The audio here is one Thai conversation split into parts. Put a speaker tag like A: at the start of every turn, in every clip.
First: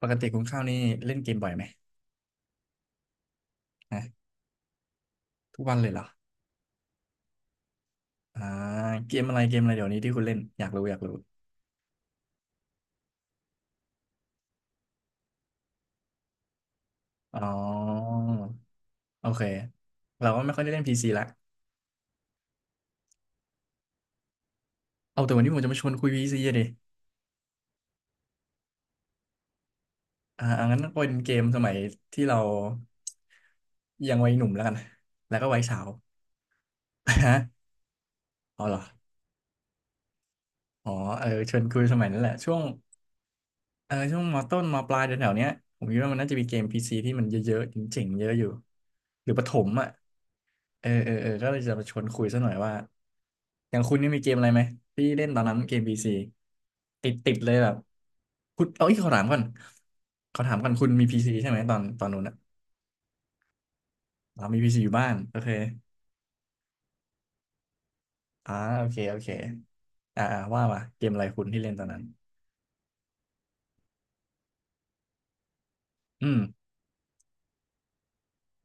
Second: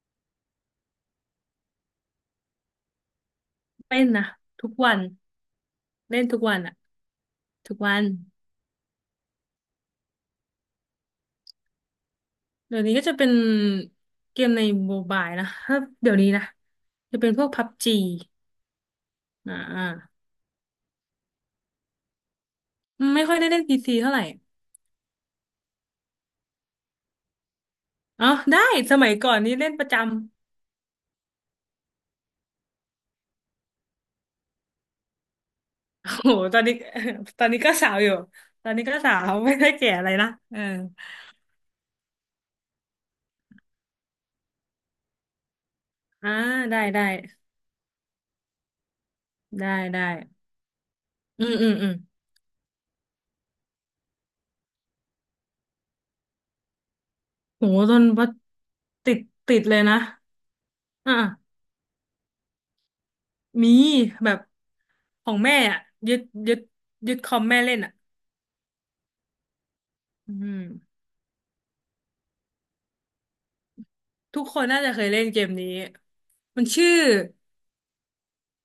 A: ปกติคุณข้าวนี่เล่นเกมบ่อยไหม
B: เป็
A: ฮะ
B: นนะทุกวัน
A: ทุกวันเลยเหรอ
B: เล่นทุกวันอะทุกวัน
A: อ่าเกมอะไรเกมอะไรเดี๋ยวนี้ที่คุณเล่นอยากรู้อยากรู้
B: เดี๋ยวนี้ก็จะเป็นเกมในโมบายนะถ้าเดี๋ยวนี้นะจะเป็น
A: อ๋
B: พวกพับจี
A: อโอเค
B: อ่า
A: เราก็ไม่ค่อยได้เล่นพีซีละ
B: ไม่ค่อยได้เล่นพีซีเท่าไหร่
A: เอาแต่วันนี้ผมจะมาชวนคุยพีซีดิ
B: อ๋อได้สมัยก่อนนี่เล่นประจำ
A: อ่าอ่างั้นก็เป็นเกมสมัยที่เรายังวัยหนุ่มแล้วกันแล้วก็วัยสาว
B: โอ้โหตอนนี้
A: ฮะ
B: ตอนนี้ก็สาวอยู่
A: อ๋อ
B: ตอน
A: เหรอ
B: นี้ก็สาวไม่ได้แก่อะไรนะเออ
A: อ๋อเออชวนคุยสมัยนั้นแหละช่วงเออช่วงมต้นมปลายแถวๆเนี้ยผมคิดว่ามันน่า
B: อ่า
A: จะมีเกมพี
B: ได้
A: ซี
B: ได้
A: ที่มันเยอะๆจริงๆเยอะอยู่หรือประถ
B: ได้
A: มอ่ะ
B: ได้
A: เออเออเออ
B: อื
A: ก็
B: ม
A: เลย
B: อื
A: จะ
B: ม
A: มา
B: อื
A: ช
B: ม
A: วนคุยซะหน่อยว่าอย่างคุณนี่มีเกมอะไรไหมที่เล่นตอนนั้นเกมพีซีติดติดเลย
B: โห
A: แบบ
B: ตอนว่า
A: คุณเอาอีกขอ
B: ติด
A: ถามก่อน
B: ติดเลยนะ
A: ขอถามก่อนคุณมี
B: อ
A: พีซีใช่ไหม
B: ่า
A: ตอนตอนนู้นอ่ะ
B: มีแบบ
A: เรามีพีซีอยู่บ้าน
B: ขอ
A: โอ
B: ง
A: เค
B: แม่อ่ะยึดยึดยึดคอมแม่เล่นอ่ะ
A: อ่าโอเคโอเคอ่า
B: อื
A: อ่า
B: ม
A: ว่ามาเกมอะไรคุณที่เล่นตอนนั้น
B: ทุกคนน่าจะเคยเล่นเกมนี้
A: อืม
B: มันชื่อ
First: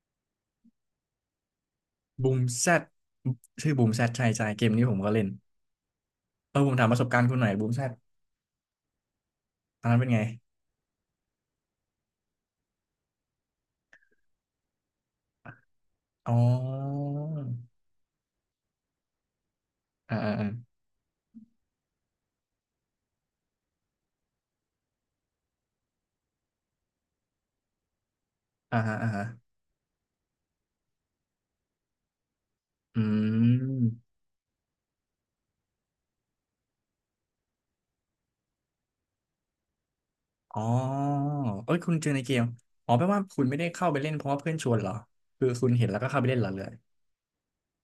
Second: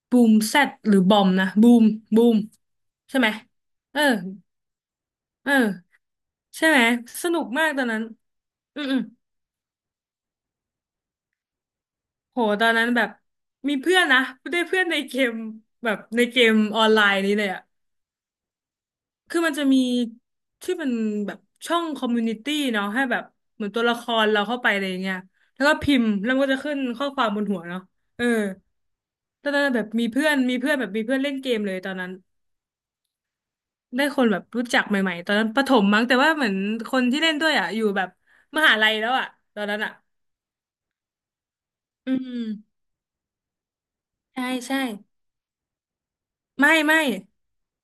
B: บูมแซดหรือบอมนะบูมบู
A: บู
B: ม
A: มแซด
B: ใช่ไหม
A: ชื่อบูม
B: เอ
A: แซ
B: อ
A: ดใช่ใช่เกมนี้ผมก็เล่น
B: เออ
A: เออ
B: ใช่
A: ผม
B: ไหม
A: ถามประสบการ
B: ส
A: ณ์คุณ
B: นุ
A: ห
B: ก
A: น่อยบู
B: มาก
A: ม
B: ต
A: แซ
B: อน
A: ด
B: นั้นอืมอืม
A: ตอนนั้นเป็นไง
B: โหตอนนั้นแบบมีเพื่อนนะได้เพื่อนในเกมแบบใน
A: อ๋
B: เกมออนไล
A: อ
B: น์นี้เลยอ่ะ คือมันจะมี
A: อ่าอ่าอ่า
B: ที่เป็นแบบช่องคอมมูนิตี้เนาะให้แบบเหมือนตัวละครเราเข้าไปอะไรอย่างเงี้ยแล้วก็พิมพ์แล้วมันก็จะขึ้นข้อความบนหัวเนาะเออ
A: อ่าฮะอ่าฮะ
B: ตอนนั้นแบบมีเพื่อนแบบมีเพื่อนเล่นเกมเลยตอนนั้น
A: อื
B: ได้
A: ม
B: คนแบบรู้จักใหม่ๆตอนนั้นประถมมั้งแต่ว่าเหมือนคนที่เล่นด้วยอ่ะอยู่แบบมหาลัยแล้วอ่ะตอนนั้นอ่ะ
A: อ๋อเอ้ยคุณเจ
B: อื
A: อในเกม
B: ม
A: อ๋อแปลว่าคุณไม่ได้เข้าไปเล่นเพราะว่า
B: ใช่
A: เพื่อนชวน
B: ใช่
A: เหรอคือคุณเห็นแล้วก็เข้าไปเล่นเหรอเล
B: ไม่
A: ย
B: ไม่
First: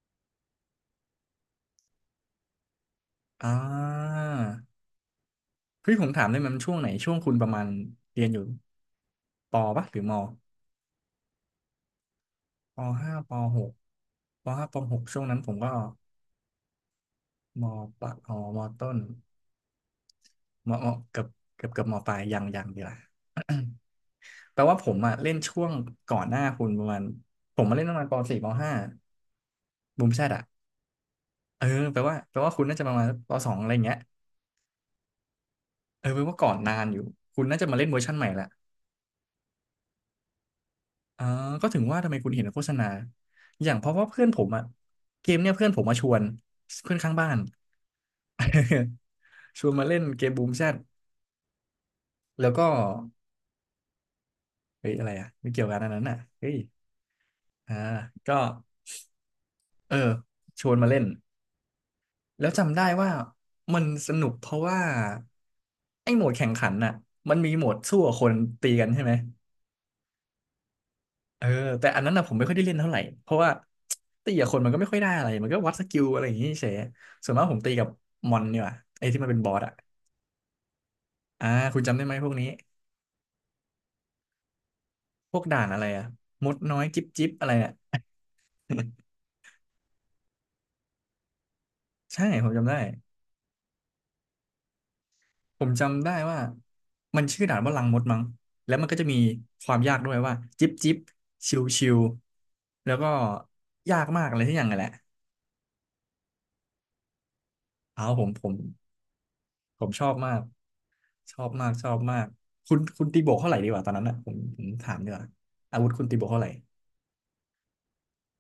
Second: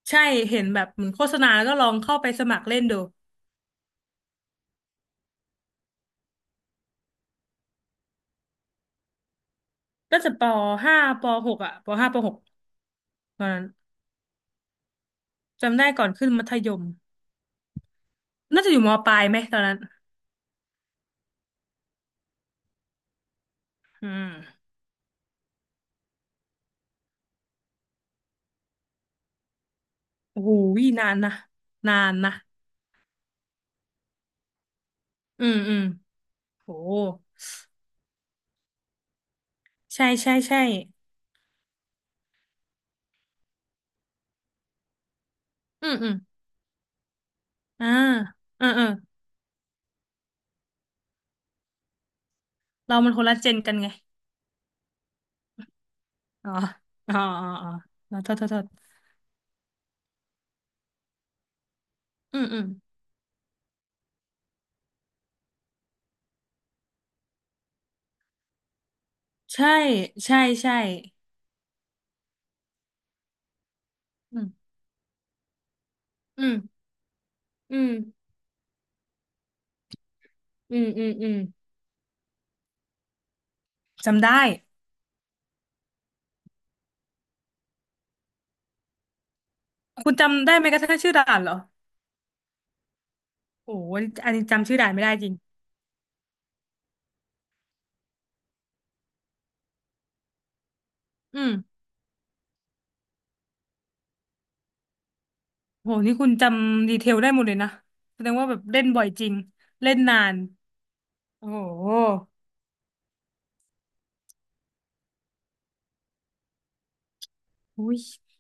B: ใช่เห็นแบบเหมือนโฆษณาแล้วก็ลองเข้าไปสมัครเล่นดู
A: อ่าเฮ้ยผมถามได้ไหมมันช่วงไหนช่วงคุณประมาณเรียนอยู่ปปะหรือม
B: ก็จะปห้าปหกอ่ะปห้าปหก
A: ปห้าป
B: ตอน
A: ห
B: นั้น
A: กปห้าปหกช่วงนั้นผมก็
B: จำได้ก่อนขึ้นมัธยม
A: มปะอ๋อม
B: น่าจะอยู่
A: ต้
B: ม
A: น
B: ปลายไหมตอนนั้น
A: มมเกือบเกือบเกือบมปลายยังยังดีละ
B: อืม
A: แปลว่าผมอะเล่นช่วงก่อนหน้าคุณประมาณผมมาเล่นประมาณปสี่ปห้าบูมแชทอะ
B: โอ้โหนานนะ
A: เออ
B: นา
A: แปล
B: น
A: ว่า
B: นะ
A: แปลว่าคุณน่าจะประมาณปสองอะไรอย่างเงี้ย
B: อืมอืม
A: เออเป็นว่าก่อน
B: โห
A: นานอยู่คุณน่าจะมาเล่นเวอร์ชันใหม่ละ
B: ใช่ใช่ใช่
A: อ๋อก็ถึงว่าทำไมคุณเห็นโฆษณาอย่างเพราะว่าเพื่อนผมอะเกมเนี่ยเพื่อนผม
B: อืม
A: มาช
B: อืม
A: วนเพื่อนข้างบ้าน
B: อ่าเออเออ
A: ชวนมาเล่นเกมบูมแชทแล้วก็
B: เรามันคนละเจนกันไง
A: เฮ้ยอะไรอะไม่เกี่ยวกันอันนั้นอะ
B: อ๋
A: เฮ้
B: อ
A: ย
B: อ๋ออ๋ออ๋อ
A: อ่า
B: อ๋อโท
A: ก็
B: ษโทษโทษ
A: เออชวนมาเล่น
B: อื
A: แล้
B: ม
A: ว
B: อืม
A: จำได้ว่ามันสนุกเพราะว่าไอ้โหมดแข่งขันน่ะมันมีโหมดสู้กับคนตีกันใช่ไหม
B: ใช่ใช่ใช่
A: เออแต่อันนั้นนะผมไม่ค่อยได้เล่นเท่าไหร่เพราะว่าตี
B: อื
A: กับคนมั
B: ม
A: นก็ไม่ค่อยได้อะไรมันก็วัดสกิลอะไรอย่าง
B: อื
A: งี้เฉย
B: ม
A: ส่วนมากผมตี
B: อื
A: กับ
B: ม
A: มอนเนี่ยไอ้ที่มันเป็นบอสอ่ะ
B: อืมอืมอืม
A: อ่าคุณจำได้ไหมพวกนี้
B: จำได้
A: พวกด่านอะไรอ่ะมดน้อยจิ๊บจิ๊บอะไรอ่ะ
B: คุณจำได้ไหมกระทั่งชื่อด่านเหรอ
A: ใช่ผมจำได้
B: โอ้โหอันนี้จำชื่อด่านไม่ได้จริง
A: ผมจำได้ว่ามันชื่อด่านว่าลังมดมั้งแล้วมันก็จะมีความยากด้วยว่าจิ๊บจิ๊บ
B: อืม
A: ชิวชิวแล้วก็ยากมากอะไรที่อย่างนั้นแหละ
B: โหนี่คุณจำดีเทลได้หมดเลยนะ
A: เอา
B: แส
A: ผ
B: ด
A: ม
B: ง
A: ผ
B: ว่าแบ
A: ม
B: บเล่นบ่อยจริง
A: ผม
B: เล่น
A: ชอบ
B: นา
A: มา
B: น
A: ก ชอ
B: โอ้
A: บมากช
B: โห
A: อบมากคุณคุณตีโบกเท่าไหร่ดีกว่าตอนนั้นอ่ะผมถามดีกว่าอาวุธคุณตีโบกเท่าไหร่
B: อุ้ย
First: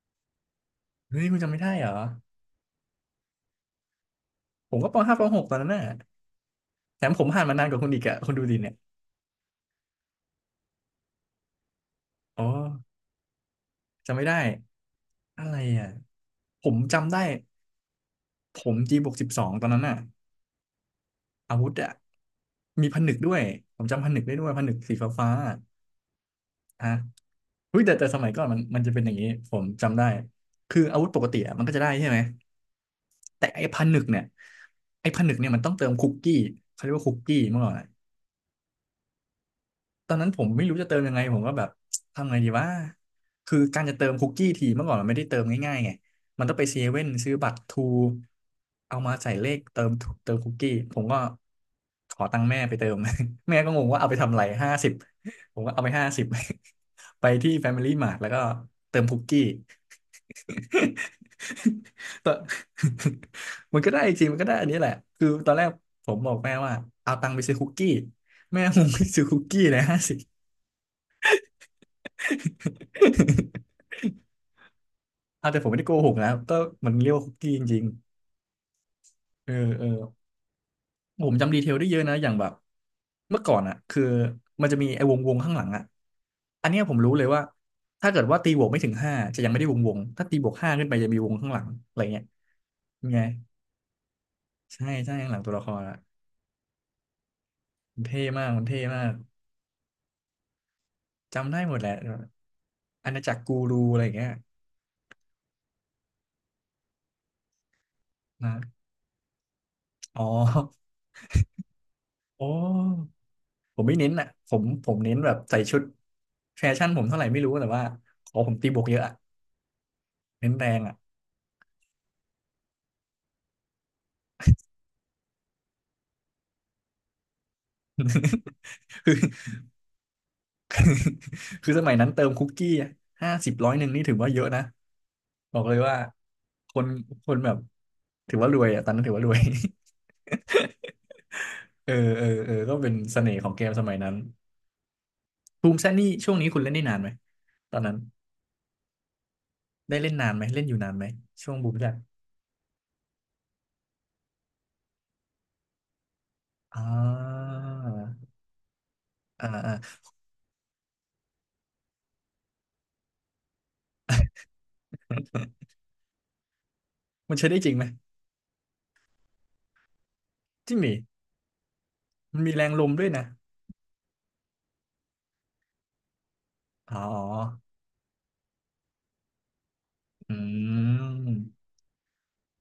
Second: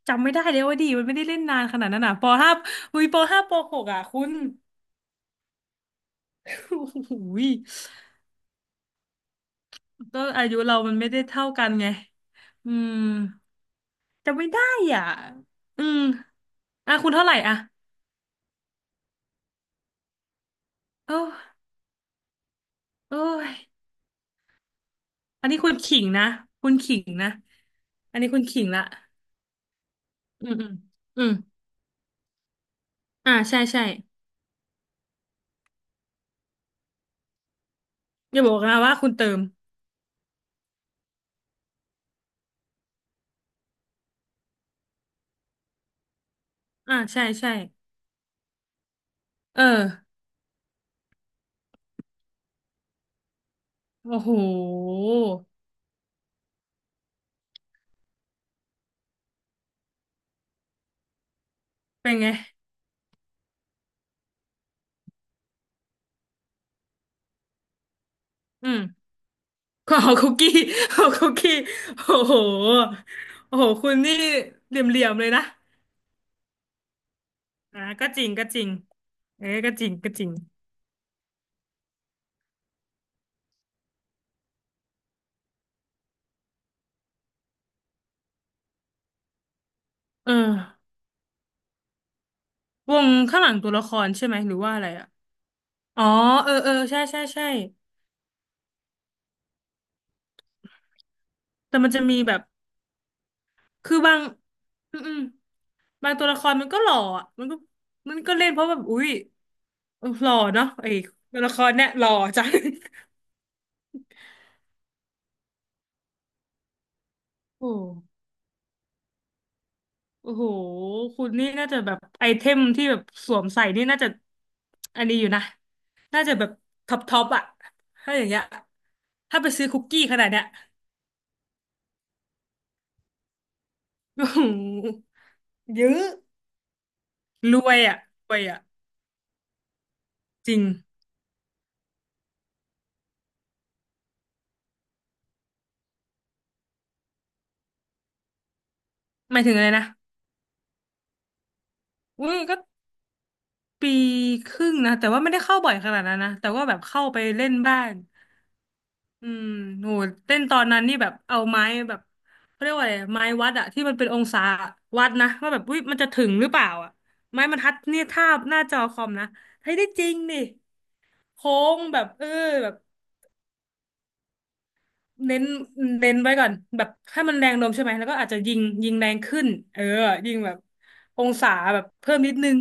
B: จำไม่ได้เลยว่าดีมันไม่
A: เฮ้
B: ได้
A: ยคุ
B: เล่
A: ณ
B: น
A: จำ
B: นา
A: ไม่
B: น
A: ได้
B: ข
A: เห
B: นา
A: ร
B: ด
A: อ
B: นั้นอ่ะปห้าอุ้ยปห้าปหกอ่ะคุณ
A: ผมก็ปห้าปหกตอนนั้นน่ะ
B: โอุ้
A: แถม
B: โห
A: ผมผ่าน
B: ย
A: มานานกว่าคุณอีกอะคุณดูดิเนี่ย
B: ก็อายุเรามันไม่ได้เท่ากันไง
A: อ๋อ
B: อืม
A: จำไม่ได้
B: จำไม่ได้อ่ะ
A: อะไร
B: อื
A: อ่ะ
B: ม
A: ผม
B: อ่ะคุ
A: จำ
B: ณ
A: ได้
B: เท่าไหร่อ่ะ
A: ผมจีบวก12ตอนนั้นน่ะ
B: โ
A: อา
B: อ้
A: วุธอ่ะมีผนึก
B: โอ้
A: ด้วย
B: ย
A: ผมจำผนึกได้ด้วยผนึกสีฟ้าฟ้า
B: อันนี้คุณขิงนะคุณ
A: อ่ะ
B: ขิงนะ
A: เฮ้ยแต่แต่
B: อั
A: ส
B: น
A: มั
B: นี้
A: ย
B: คุ
A: ก่อ
B: ณ
A: นมัน
B: ขิง
A: มั
B: ละ
A: นจะเป็นอย่างนี้ผมจำได้
B: อืมอืม
A: คืออาวุธป
B: อื
A: ก
B: ม
A: ติอะมันก็จะได้ใช่ไหม
B: อ่า
A: แต่
B: ใช่
A: ไอ้ผ
B: ใช่
A: นึกเนี่ยไอ้ผนึกเนี่ยมันต้องเติมคุกกี้เขาเรียกว่าคุกกี้เมื่อก่อนอะ
B: อย่าบอกนะว่าคุณเติม
A: ตอนนั้นผมไม่รู้จะเติมยังไงผมก็แบบทำไงดีว่าคือการจะเติมคุกกี้ทีเมื่อก่อนมันไม่ได้เติมง่ายๆไงมันต้องไปเซ
B: อ่า
A: เว่น
B: ใช่
A: ซื้อบั
B: ใช่
A: ตรทรูเอามาใส่เลข
B: เออ
A: เติมเติมคุกกี้ผมก็ขอตังค์แม่ไปเติม แม่ก็งงว่าเอาไป
B: โอ้โห
A: ทำอะไรห้าสิบผมก็เอาไปห้าสิบ ไปที่ Family Mart แล้วก็เติมคุกกี้
B: เป็น
A: ต
B: ไง
A: อน มันก็ได้จริงมันก็ได้อันนี้แหละคือตอนแรกผมบอกแม่ว่าเอาตังค์ไปซื้อคุกกี้แม่
B: อื
A: ผ
B: ม
A: มไปซื้อคุกกี้เลย
B: ข
A: ห้า
B: อ
A: สิบ
B: คุกกี้ ขอคุกกี้โอ้โหโอ้โหคุ ณนี่เหลี่ยมๆเลยนะ
A: เอาแต่ผมไม่ได้โกหกนะก็มันเรียกว่าคุกกี้จ
B: อ่า
A: ริง
B: ก็จริงก็จริง
A: ๆ
B: เอ้
A: เออ
B: ยก็
A: เอ
B: จ
A: อ
B: ริงก็จริง
A: ผมจำดีเทลได้เยอะนะอย่างแบบเมื่อก่อนอ่ะคือมันจะมีไอ้วงวงข้างหลังอ่ะอันเนี้ยผมรู้เลยว่าถ้าเกิดว่าตีบวกไม่ถึงห้าจะยังไม่ได้วงวงถ้า
B: เอ
A: ตีบวกห้า
B: อ
A: ขึ้นไปจะมีวงข้างหลังอะไรเงี้ย
B: ว
A: ยั
B: ง
A: งไง
B: ข้างหลังตัวละครใช่ไหมหรือว่าอะ
A: ใช่
B: ไรอ่ะ
A: ใช่ข้างหลังตัวละครอะ
B: อ๋อเออเออใช่ใช่ใช่
A: มันเท่มากมันเท่มากจำได้หม
B: แต่
A: ดแห
B: มัน
A: ละ
B: จะมีแบบ
A: อาณาจักรกูรู
B: คือ
A: อะไรอย่า
B: บา
A: ง
B: ง
A: เงี้ย
B: อืมอืมบางตัวละครมันก็หล่ออ่ะมันก็มันก็เล่นเพราะแบ
A: นะ
B: บอุ๊ย
A: อ๋อ
B: หล่อเนาะไอ้ตัวละครเนี่ยหล่อจั
A: โอ้
B: ง
A: ผมไม่เน้นอ่ะผมเน้นแบบใส่ชุดแฟชั่นผมเท่าไหร่ไม่รู้แต่
B: โอ้
A: ว่าขอผมตีบวกเยอะอะ
B: โอ้โห
A: เน้นแรงอ่ะ
B: คุณนี่น่าจะแบบไอเทมที่แบบสวมใส่นี่น่าจะอันนี้อยู่นะ น่าจะแบบท็อปท็อปอะถ้าอย่างเงี้ย
A: ค
B: ถ้าไป
A: ือ
B: ซื้อคุกกี้ขนาดเนี้ย
A: คือสมัยนั้นเติมคุกกี้ห้าสิบ100นี่ถือ
B: โอ้
A: ว่าเย
B: โห
A: อะนะบอกเลย
B: เย
A: ว่า
B: อะ
A: คนคนแบ
B: ร
A: บ
B: วยอะร
A: ถื
B: ว
A: อ
B: ย
A: ว่าร
B: อะ
A: วยอ่ะตอนนั้นถือว่ารวย
B: จริง
A: เออเออเออก็เป็นเสน่ห์ของเกมสมัยนั้นภูมิแซนนี่ช่วงนี้คุณเล่นได้นานไหมตอนนั้น
B: หมายถึงอะไรนะ
A: ได้เล่นนานไหมเล่นอยู่นานไหมช่วงบูมแลบ
B: อือก็ปีครึ่งนะ แต่ว่าไม่ได้เข้าบ่อยขนาดนั้นนะ แต่ว่าแบ
A: อ่
B: บเข้าไปเล่
A: า
B: นบ้าง อื
A: อ่า
B: ม
A: อ่า
B: โหเต้นตอนนั้นนี่แบบเอาไม้แบบเขาเรียกว่าอะไรไม้วัดอะที่มันเป็นองศาวัดนะว่าแบบอุ้ยมันจะถึงหรือเปล่าอะ
A: มัน
B: ไม้
A: ใช้
B: บร
A: ได้
B: ร
A: จ
B: ทั
A: ริง
B: ด
A: ไหม
B: เนี่ยทาบหน้าจอคอมนะเฮ้ยได้จริงนี่
A: จริงดิ
B: โค้งแบบเออ
A: มันมีแร
B: แบ
A: ง
B: บ
A: ลมด้วยนะ
B: เน้นเน้นไว้ก่อนแบบ
A: อ๋
B: ให้มันแรง
A: อ
B: ลมใช่ไหมแล้วก็อาจจะยิงแรงขึ้นเออยิงแบบ
A: อื
B: องศา
A: ม
B: แบบเพิ่มนิดนึง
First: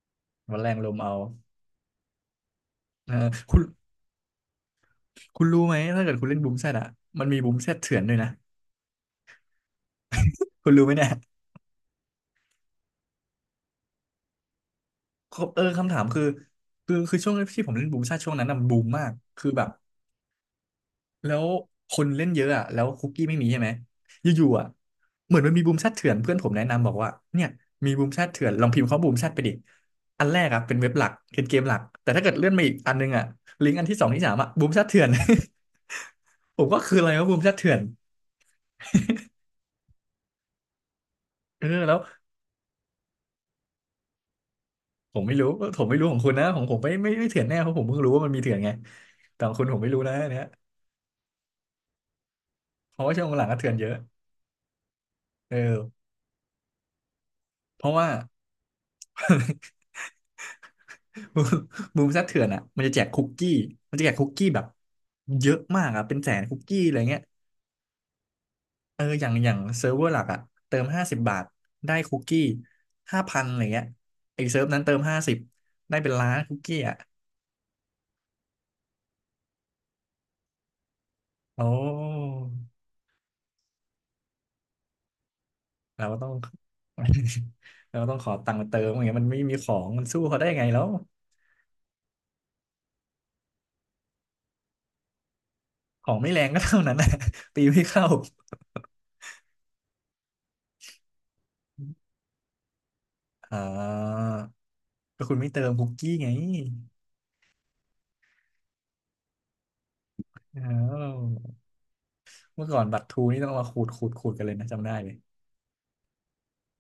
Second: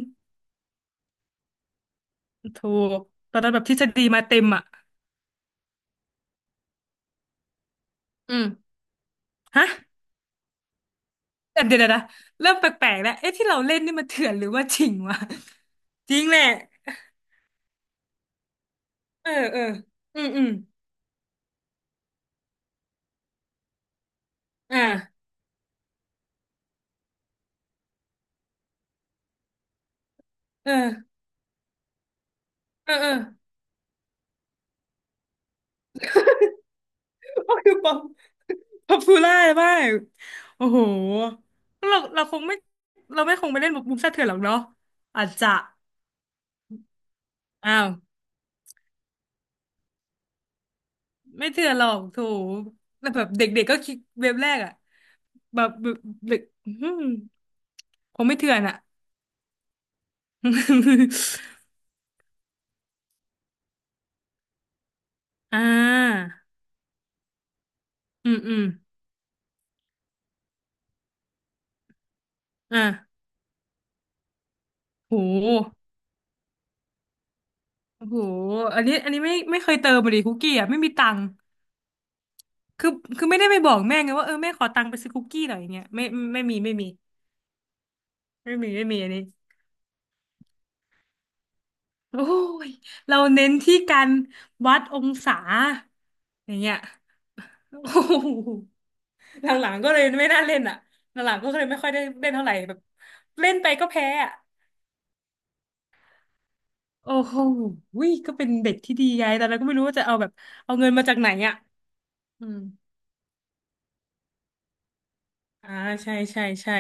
A: มันแรงลมเอา
B: ถูก
A: เออ
B: ตอนนั้น
A: คุ
B: แบ
A: ณ
B: บทฤษฎีมาเต็มอะ
A: คุณรู้ไหมถ้าเกิดคุณเล่นบูมแซดอ่ะมันมีบูมแซดเถื่อนด้วยนะ
B: อืมฮะ
A: คุณรู้ไหมเนี่ย
B: แต่เดี๋ยวนะเริ่มแปลกๆแล้วเอ๊ะที่เราเล่นนี่มันเถื่อนหรือว่าจริงวะ
A: เออคำถาม
B: จริ
A: คือ
B: งแหละ
A: คือช่วงที่ผมเล่นบูมแซดช่วงนั้นน่ะมันบูมมาก
B: เออ
A: คือ
B: เอ
A: แบ
B: อ
A: บ
B: อืมอืม
A: แล้วคนเล่นเยอะอ่ะแล้วคุกกี้ไม่มีใช่ไหมอยู่ๆอ่ะ
B: อ่า
A: เหมือนมันมีบูมแชทเถื่อนเพื่อนผมแนะนำบอกว่าเนี่ยมีบูมแชทเถื่อนลองพิมพ์เขาบูมแชทไปดิอันแรกอ่ะ
B: เอ
A: เป็นเว็บหลั
B: อ
A: กเป็นเกมหลักแต่ถ้าเกิดเลื่อนมาอีก
B: เอ
A: อั
B: อ
A: นนึ
B: เอ
A: ง
B: อ
A: อ่ะลิงก์อันที่สองที่สามอ่ะบูมแชทเถื่อน ผมก็คืออะไรวะบูมแช
B: ก็
A: ทเถื่
B: คือ
A: อน
B: ป๊อปปูล่ามากโอ้โห
A: เออแล้
B: เรา
A: ว
B: เราคงไม่เราไม่คงไปเล่นมุมซ่าเถื่อนหรอกเนาะ
A: ผม
B: อาจ
A: ไม่รู้
B: จะ
A: ผมไม่รู้ของคุณนะของผมไม่เถื่อนแน่เพ
B: อ้า
A: ราะผม
B: ว
A: เพิ่งรู้ว่ามันมีเถื่อนไงแต่ของคุณผมไม่รู้นะอันเนี่ย
B: ไม่เถื่อนหรอกโถ
A: เพราะ
B: แล้ว
A: ว่า
B: แบ
A: ช่วง
B: บ
A: หลังก็
B: เด็ก
A: เถื่
B: ๆ
A: อน
B: ก็
A: เย
B: คิ
A: อะ
B: ดเว็บแรกอะ
A: เอ
B: แบบแบ
A: อ
B: บเด็กอื้อหือ
A: เพราะว่า
B: คงไม่เถื่อนอะ
A: บู มบูมซัดเถื่อนอ่ะมันจะแจกคุกกี้มันจะแจกคุกกี้แบบเย
B: อ่
A: อะมากอ่ะเป็น
B: า
A: 100,000คุกกี้อะไรเงี้ย
B: อืมอืม
A: เอออย่างอย่างเซิร์ฟเวอร์หลักอ่ะเติม50 บาทได้คุกกี้
B: อ่า
A: 5,000อะไรเงี้ยไอ้เซิร์ฟนั้นเติม
B: โ
A: ห้าสิบ
B: ห
A: ได้เป็น1,000,000คุกกี้อ่ะ
B: โอ้โหอันนี้อันนี้ไม่เคยเติมเลยดิคุกกี้อ่ะไม่มีตังค์
A: โอ้
B: คือคือไม่ได้ไปบอกแม่ไงว่าเออแม่ขอตังค์ไปซื้อคุกกี้หน่อยอย่างเงี้ยไม่
A: เราก็ต้อง
B: ไม่มีไม่มี
A: เราก็ต้องขอตั
B: ไม่
A: งค์มา
B: มี
A: เติ
B: ไม่
A: มอ
B: มี
A: ย่าง
B: อัน
A: เงี้ย
B: นี้
A: มันไม่มีของมันสู้เขาได้ไงแล้ว
B: โอ้ยเราเน้นที่การวัดองศา
A: ของไม่แรง
B: อย่าง
A: ก็
B: เงี้ย
A: เท่านั้นนะ ตี
B: โอ้
A: ไม่เข้า
B: โห หลังๆก็เลยไม่น่าเล่นอ่ะหลังๆก็เลยไม่ค่อยได้เล่นเท่าไหร่แบบเล่น
A: อ่า
B: ไปก็แพ้อ่ะ
A: ก็คุณไม่เติมคุกกี้ไง
B: โอ้โหวยก็เป็นเด็กที่ดีไงแต่เราก็ไม่รู้ว่าจะเอาแบบ
A: อ้า
B: เอาเงินมาจาก
A: ว
B: ไหนอ่ะอืม
A: เมื่อก่อนบัตรทูนี่ต้องมาขูดขูดขูดกันเลยนะจำได้เลย
B: อ่าใช่ใช่ใช่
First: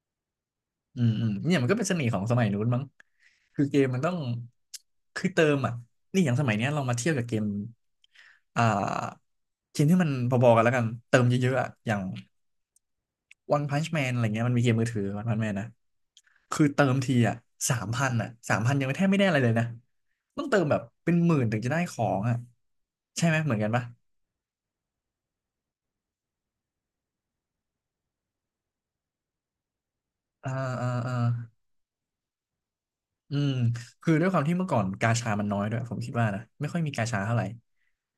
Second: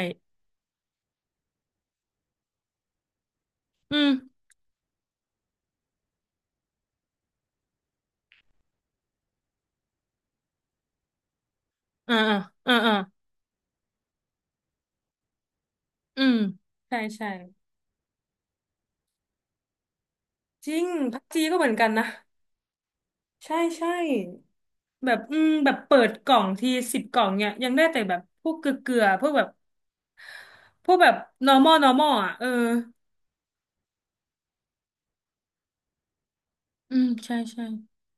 A: อืมอืมเนี่ยมันก็เป็นเสน่ห์ของสมัยนู้นมั้งคือเกม
B: อื
A: มัน
B: ม
A: ต้องคือเติมอ่ะนี่อย่างสมัยเนี้ยเรามาเทียบกับเกมอ่าเกมที่มันพอๆกันแล้วกันเติมเยอะๆอะอย่าง
B: อ่าอ่าอ่า
A: One Punch Man อะไรเงี้ยมันมีเกมมือถือ One Punch Man นะ
B: อืม
A: คือเติม
B: ใช่
A: ที
B: ใช่
A: อ่ะสามพันอ่ะสามพันยังไม่แทบไม่ได้อะไรเลยนะต้องเติม
B: จ
A: แบ
B: ริ
A: บ
B: ง
A: เป็น
B: พับ
A: หมื่
B: จี
A: นถึ
B: ก็
A: ง
B: เหมื
A: จะ
B: อน
A: ได้
B: กัน
A: ขอ
B: นะ
A: งอ่ะใช่ไหมเหมือ
B: ใช่
A: นกันปะ
B: ใช่แบบอืมแบบเปิดกล่องที10 กล่องเนี่ยยังได้แต่แบบพวกเกลือๆพวกแบบ
A: อ่า
B: พ
A: อ่า
B: วกแบ
A: อ่า
B: บ normal normal อ่ะเออ
A: อืมคือด้วยความที่เมื่อก่อนกาชามันน้อยด้วยผมคิดว่านะไม่ค่อยมี
B: อื
A: กา
B: ม
A: ชาเท่า
B: ใช่
A: ไหร่
B: ใช่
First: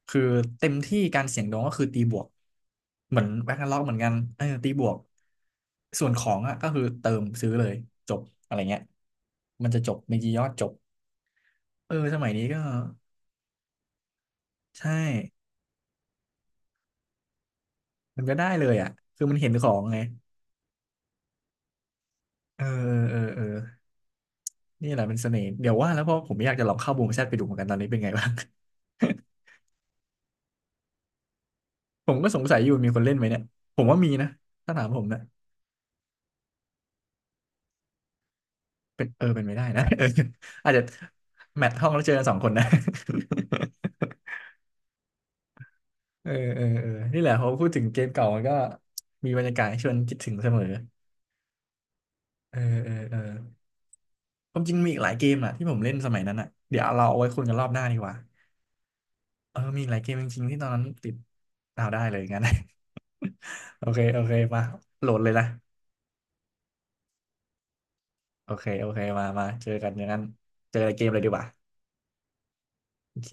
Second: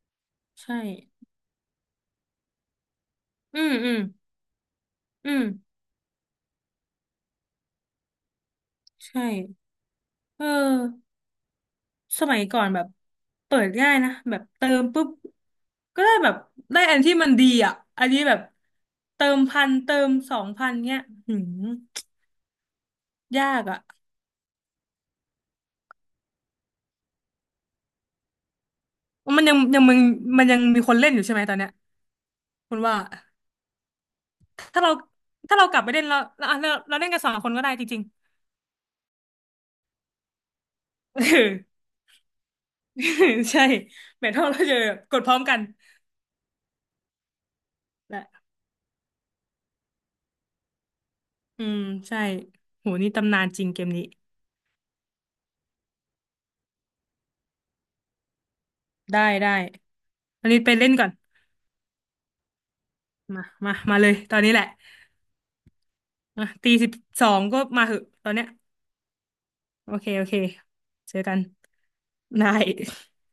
A: คือเต็
B: ใช
A: มที่กา
B: ่
A: รเสี่ยงดวงก็คือตีบวกเหมือนแบง
B: อื
A: ค์
B: ม
A: ล็อก
B: อื
A: เหมือ
B: ม
A: นกันเออตีบวก
B: อืม
A: ส่วนของอ่ะก็คือเติมซื้อเลยจบอะไรเงี้ย
B: ใช่
A: มันจะจบมีกี่ย
B: เอ
A: อดจบ
B: อ
A: เออส
B: ส
A: มัย
B: มัย
A: นี้ก็
B: ก่อนแบบเปิดง่ายนะแบบเติม
A: ใช่
B: ปุ๊บก็ได้แบบได้อันที่มันดีอ่ะอันนี้
A: มัน
B: แบ
A: ก็
B: บ
A: ได้เลยอ่ะคือ
B: เติ
A: มัน
B: ม
A: เห็น
B: พั
A: ข
B: น
A: อง
B: เติ
A: ไง
B: ม2,000เงี้ยหืม
A: เออเออเออ
B: ยากอ่ะ
A: นี่แหละเป็นเสน่ห์เดี๋ยวว่าแล้วเพราะผมอยากจะลองเข้าบูมแชทไปดูเหมือนกันตอนนี้เป็นไงบ้าง
B: มันยังยังมึงมันยังมีคนเล่นอยู่ใช่ไหมตอนเนี้ย
A: ผมก็สงสัยอยู่
B: คุณ
A: มี
B: ว่า
A: คนเล่นไหมเนี่ยผมว่ามีนะถ้า
B: ถ้า
A: ถาม
B: เรา
A: ผมนะ
B: ถ้าเรากลับไปเล่นแล้วเราเล่นกันสองคนก็ได้จริง
A: เป็นเออเป็นไม่ได้นะ เอออาจจะ
B: ๆ เออ
A: แมทห้องแล้วเจอกัน2 คนนะ
B: ใช่แมทเท่าเราจะกดพร้อมกัน
A: เออเออเออนี่แหละพอพูดถึงเกม
B: แหละ
A: เก่ามันก็มีบรรยากาศให้ชวนคิดถึงเสมอ
B: อืมใช่
A: เออ
B: โห
A: เออ
B: นี่
A: เออ
B: ตำนานจริงเกมนี้
A: ความจริงมีอีกหลายเกมอ่ะที่ผมเล่นสมัยนั้นอ่ะเดี๋ยวเราเอาไว้คุยกันรอบหน้าดีกว่า
B: ได้ได้
A: เออมีอีกหลายเกมจริง
B: อัน
A: ๆที่
B: นี้
A: ตอน
B: ไป
A: นั้น
B: เล่นก่อ
A: ติ
B: น
A: ดเอาได้เลยงั้น
B: มามา
A: โอ
B: มา
A: เค
B: เลย
A: โอเค
B: ตอนนี้แห
A: มา
B: ละ
A: โหลดเลยนะ
B: มาตีสิบสองก็มาเหอะตอนเนี้ย
A: โอเคโอเคมามาเจอกั
B: โอ
A: นอย่า
B: เค
A: งนั้น
B: โอเค
A: เจอในเกม
B: เจ
A: เล
B: อ
A: ยดี
B: กั
A: ก
B: น
A: ว่า
B: ได้
A: โอเค